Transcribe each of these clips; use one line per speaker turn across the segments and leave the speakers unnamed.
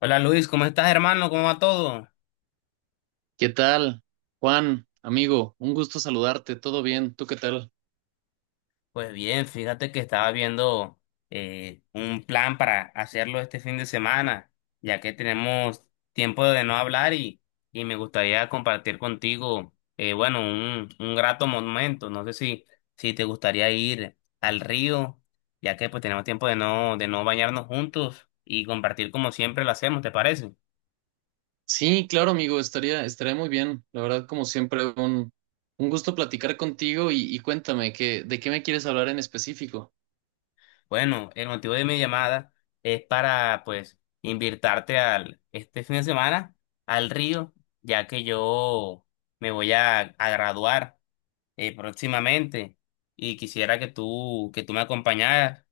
Hola Luis, ¿cómo estás hermano? ¿Cómo va todo?
¿Qué tal, Juan, amigo? Un gusto saludarte, todo bien, ¿tú qué tal?
Pues bien, fíjate que estaba viendo un plan para hacerlo este fin de semana, ya que tenemos tiempo de no hablar y me gustaría compartir contigo, bueno, un grato momento. No sé si te gustaría ir al río, ya que pues tenemos tiempo de de no bañarnos juntos y compartir como siempre lo hacemos, ¿te parece?
Sí, claro, amigo, estaría muy bien. La verdad, como siempre, un gusto platicar contigo y cuéntame, ¿de qué me quieres hablar en específico?
Bueno, el motivo de mi llamada es para, pues, invitarte al, este fin de semana al río, ya que yo me voy a graduar próximamente y quisiera que que tú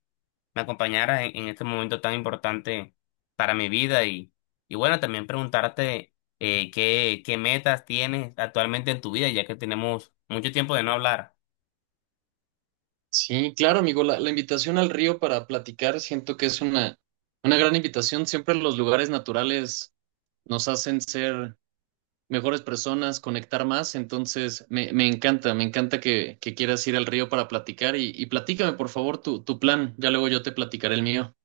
me acompañaras en este momento tan importante para mi vida y bueno, también preguntarte qué metas tienes actualmente en tu vida, ya que tenemos mucho tiempo de no hablar.
Sí, claro, amigo, la invitación al río para platicar siento que es una gran invitación. Siempre los lugares naturales nos hacen ser mejores personas, conectar más. Entonces, me encanta, me encanta que quieras ir al río para platicar y platícame, por favor, tu plan. Ya luego yo te platicaré el mío.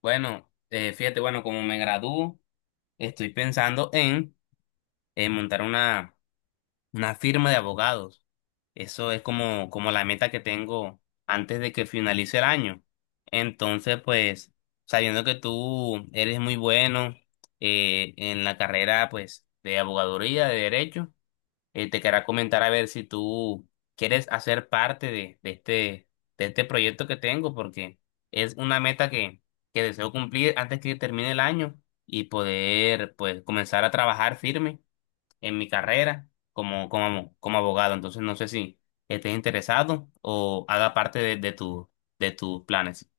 Bueno, fíjate, bueno, como me gradúo, estoy pensando en montar una firma de abogados. Eso es como, como la meta que tengo antes de que finalice el año. Entonces, pues, sabiendo que tú eres muy bueno en la carrera, pues, de abogaduría, de derecho, te quería comentar a ver si tú quieres hacer parte de este proyecto que tengo, porque es una meta que deseo cumplir antes que termine el año y poder, pues, comenzar a trabajar firme en mi carrera como, como, como abogado. Entonces no sé si estés interesado o haga parte de tu, de tus planes.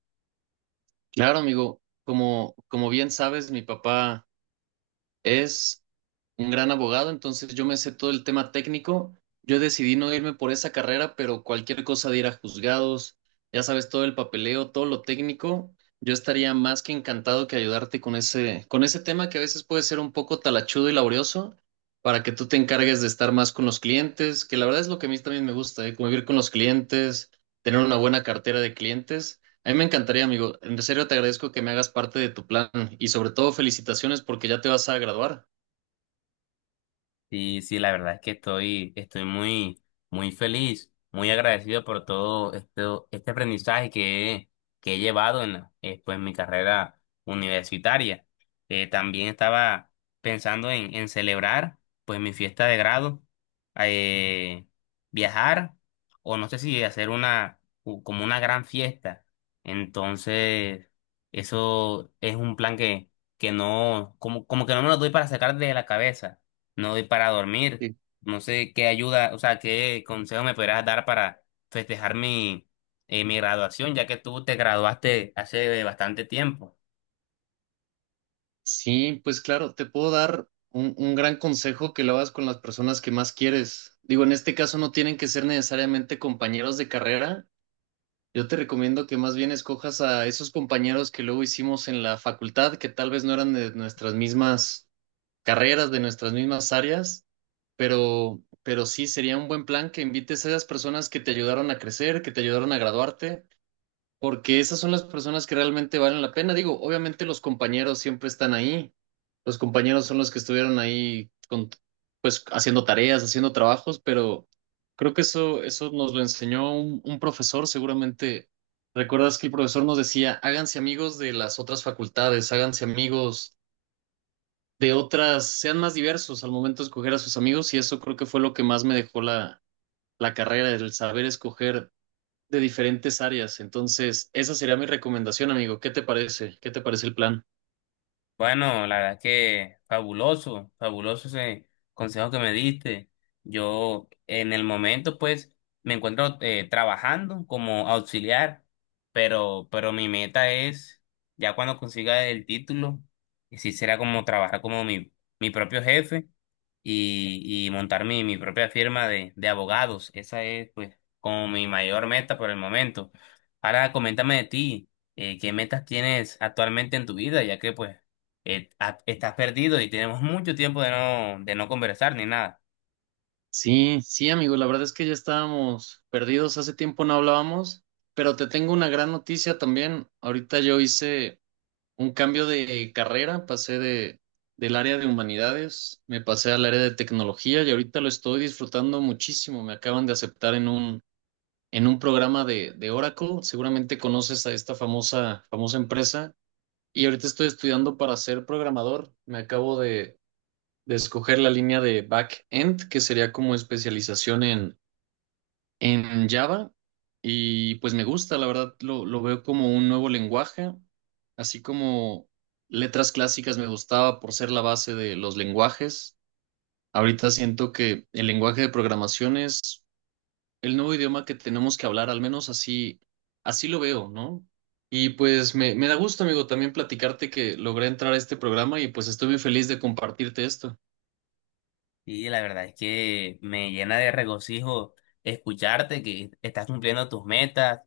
Claro, amigo, como bien sabes, mi papá es un gran abogado, entonces yo me sé todo el tema técnico. Yo decidí no irme por esa carrera, pero cualquier cosa de ir a juzgados, ya sabes, todo el papeleo, todo lo técnico, yo estaría más que encantado que ayudarte con ese tema que a veces puede ser un poco talachudo y laborioso, para que tú te encargues de estar más con los clientes, que la verdad es lo que a mí también me gusta, ¿eh? Convivir con los clientes, tener una buena cartera de clientes. A mí me encantaría, amigo. En serio, te agradezco que me hagas parte de tu plan y sobre todo felicitaciones porque ya te vas a graduar.
Sí, sí, la verdad es que estoy, estoy muy, muy feliz, muy agradecido por todo esto, este aprendizaje que que he llevado en, pues, en mi carrera universitaria. También estaba pensando en celebrar pues mi fiesta de grado, eh, viajar o no sé si hacer como una gran fiesta. Entonces, eso es un plan que no, como, como que no me lo doy para sacar de la cabeza no doy para dormir. No sé qué ayuda, o sea, qué consejo me podrás dar para festejar mi graduación, ya que tú te graduaste hace bastante tiempo.
Sí, pues claro, te puedo dar un gran consejo que lo hagas con las personas que más quieres. Digo, en este caso no tienen que ser necesariamente compañeros de carrera. Yo te recomiendo que más bien escojas a esos compañeros que luego hicimos en la facultad, que tal vez no eran de nuestras mismas carreras, de nuestras mismas áreas, pero sí sería un buen plan que invites a esas personas que te ayudaron a crecer, que te ayudaron a graduarte porque esas son las personas que realmente valen la pena. Digo, obviamente los compañeros siempre están ahí. Los compañeros son los que estuvieron ahí con, pues haciendo tareas, haciendo trabajos, pero creo que eso nos lo enseñó un profesor, seguramente. ¿Recuerdas que el profesor nos decía, háganse amigos de las otras facultades, háganse amigos de otras, sean más diversos al momento de escoger a sus amigos? Y eso creo que fue lo que más me dejó la, la carrera, el saber escoger de diferentes áreas. Entonces, esa sería mi recomendación, amigo. ¿Qué te parece? ¿Qué te parece el plan?
Bueno, la verdad que fabuloso, fabuloso ese consejo que me diste. Yo en el momento pues me encuentro trabajando como auxiliar, pero mi meta es, ya cuando consiga el título, que sí será como trabajar como mi propio jefe y montar mi propia firma de abogados. Esa es pues como mi mayor meta por el momento. Ahora coméntame de ti, ¿qué metas tienes actualmente en tu vida? Ya que pues estás perdido y tenemos mucho tiempo de de no conversar ni nada.
Sí, sí, amigo, la verdad es que ya estábamos perdidos, hace tiempo no hablábamos, pero te tengo una gran noticia también. Ahorita yo hice un cambio de carrera, pasé de del área de humanidades, me pasé al área de tecnología y ahorita lo estoy disfrutando muchísimo. Me acaban de aceptar en un programa de Oracle. Seguramente conoces a esta famosa famosa empresa. Y ahorita estoy estudiando para ser programador. Me acabo de escoger la línea de back-end, que sería como especialización en Java. Y pues me gusta, la verdad, lo veo como un nuevo lenguaje, así como letras clásicas me gustaba por ser la base de los lenguajes. Ahorita siento que el lenguaje de programación es el nuevo idioma que tenemos que hablar, al menos así lo veo, ¿no? Y pues me da gusto, amigo, también platicarte que logré entrar a este programa y pues estoy muy feliz de compartirte esto.
Y la verdad es que me llena de regocijo escucharte que estás cumpliendo tus metas,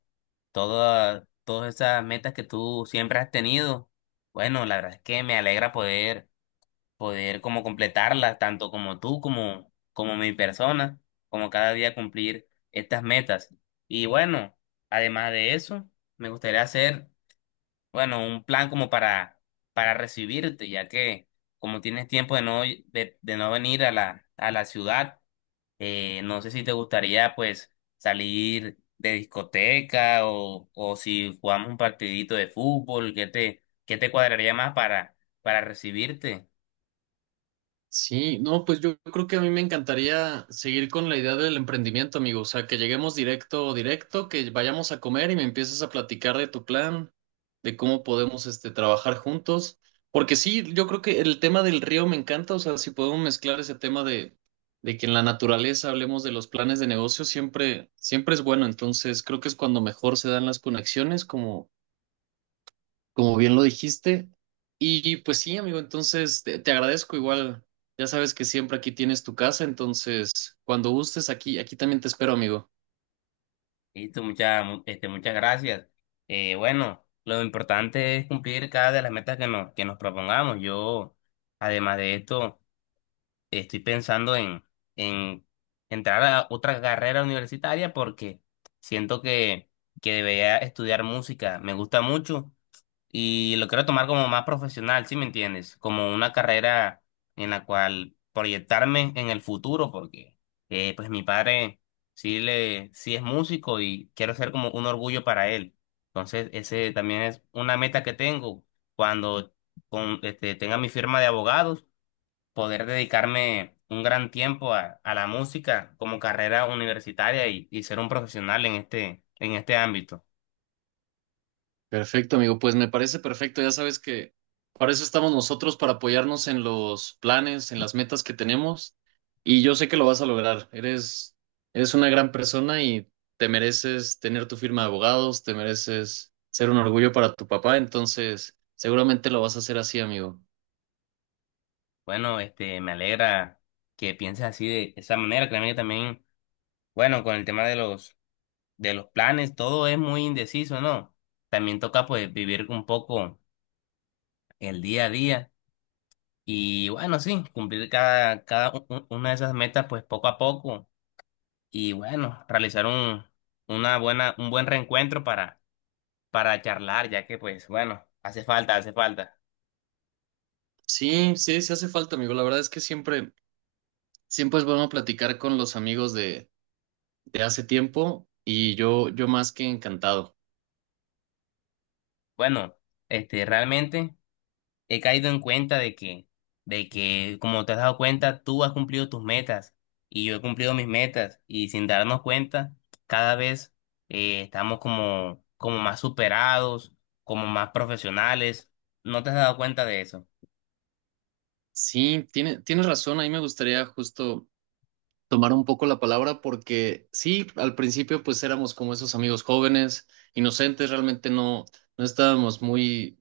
todas, todas esas metas que tú siempre has tenido. Bueno, la verdad es que me alegra poder como completarlas, tanto como tú, como, como mi persona, como cada día cumplir estas metas. Y bueno, además de eso, me gustaría hacer bueno, un plan como para recibirte, ya que como tienes tiempo de no, de no venir a a la ciudad, no sé si te gustaría pues salir de discoteca o si jugamos un partidito de fútbol, qué te cuadraría más para recibirte?
Sí, no, pues yo creo que a mí me encantaría seguir con la idea del emprendimiento, amigo. O sea, que lleguemos directo, que vayamos a comer y me empieces a platicar de tu plan, de cómo podemos, este, trabajar juntos. Porque sí, yo creo que el tema del río me encanta. O sea, si podemos mezclar ese tema de que en la naturaleza hablemos de los planes de negocio, siempre, siempre es bueno. Entonces, creo que es cuando mejor se dan las conexiones, como como bien lo dijiste. Y pues sí, amigo, entonces te agradezco igual. Ya sabes que siempre aquí tienes tu casa, entonces cuando gustes aquí también te espero, amigo.
Listo, muchas, este, muchas gracias. Bueno, lo importante es cumplir cada de las metas que nos propongamos. Yo, además de esto, estoy pensando en entrar a otra carrera universitaria porque siento que debería estudiar música. Me gusta mucho y lo quiero tomar como más profesional, ¿sí me entiendes? Como una carrera en la cual proyectarme en el futuro porque pues mi padre sí, le, sí es músico y quiero ser como un orgullo para él. Entonces, ese también es una meta que tengo cuando con, este, tenga mi firma de abogados poder dedicarme un gran tiempo a la música como carrera universitaria y ser un profesional en este ámbito.
Perfecto, amigo, pues me parece perfecto. Ya sabes que para eso estamos nosotros, para apoyarnos en los planes, en las metas que tenemos. Y yo sé que lo vas a lograr. Eres una gran persona y te mereces tener tu firma de abogados, te mereces ser un orgullo para tu papá, entonces seguramente lo vas a hacer así, amigo.
Bueno, este, me alegra que pienses así de esa manera. Créeme que también, bueno, con el tema de los planes, todo es muy indeciso, ¿no? También toca pues vivir un poco el día a día y bueno, sí, cumplir cada, una de esas metas pues poco a poco y bueno, realizar un, una buena, un buen reencuentro para charlar, ya que pues bueno, hace falta, hace falta.
Sí, sí, sí hace falta, amigo. La verdad es que siempre, siempre es bueno platicar con los amigos de hace tiempo y yo más que encantado.
Bueno, este, realmente he caído en cuenta de de que como te has dado cuenta, tú has cumplido tus metas y yo he cumplido mis metas y sin darnos cuenta, cada vez estamos como, como más superados, como más profesionales. ¿No te has dado cuenta de eso?
Sí, tiene, tienes razón. Ahí me gustaría justo tomar un poco la palabra porque sí, al principio pues éramos como esos amigos jóvenes, inocentes, realmente no estábamos muy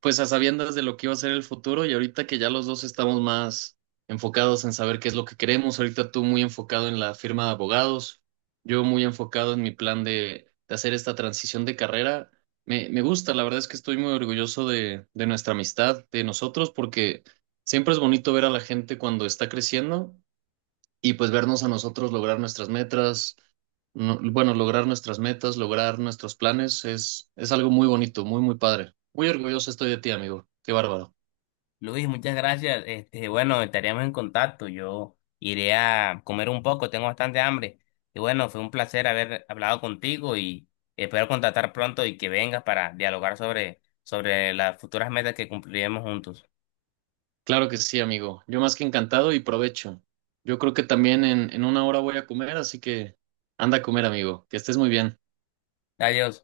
pues a sabiendas de lo que iba a ser el futuro y ahorita que ya los dos estamos más enfocados en saber qué es lo que queremos, ahorita tú muy enfocado en la firma de abogados, yo muy enfocado en mi plan de hacer esta transición de carrera. Me gusta, la verdad es que estoy muy orgulloso de nuestra amistad, de nosotros, porque siempre es bonito ver a la gente cuando está creciendo y pues vernos a nosotros lograr nuestras metas, bueno, lograr nuestras metas, lograr nuestros planes, es algo muy bonito, muy, muy padre. Muy orgulloso estoy de ti, amigo. Qué bárbaro.
Luis, muchas gracias. Este, bueno, estaríamos en contacto. Yo iré a comer un poco, tengo bastante hambre. Y bueno, fue un placer haber hablado contigo y espero contactar pronto y que vengas para dialogar sobre, sobre las futuras metas que cumpliremos juntos.
Claro que sí, amigo. Yo más que encantado y provecho. Yo creo que también en una hora voy a comer, así que anda a comer, amigo. Que estés muy bien.
Adiós.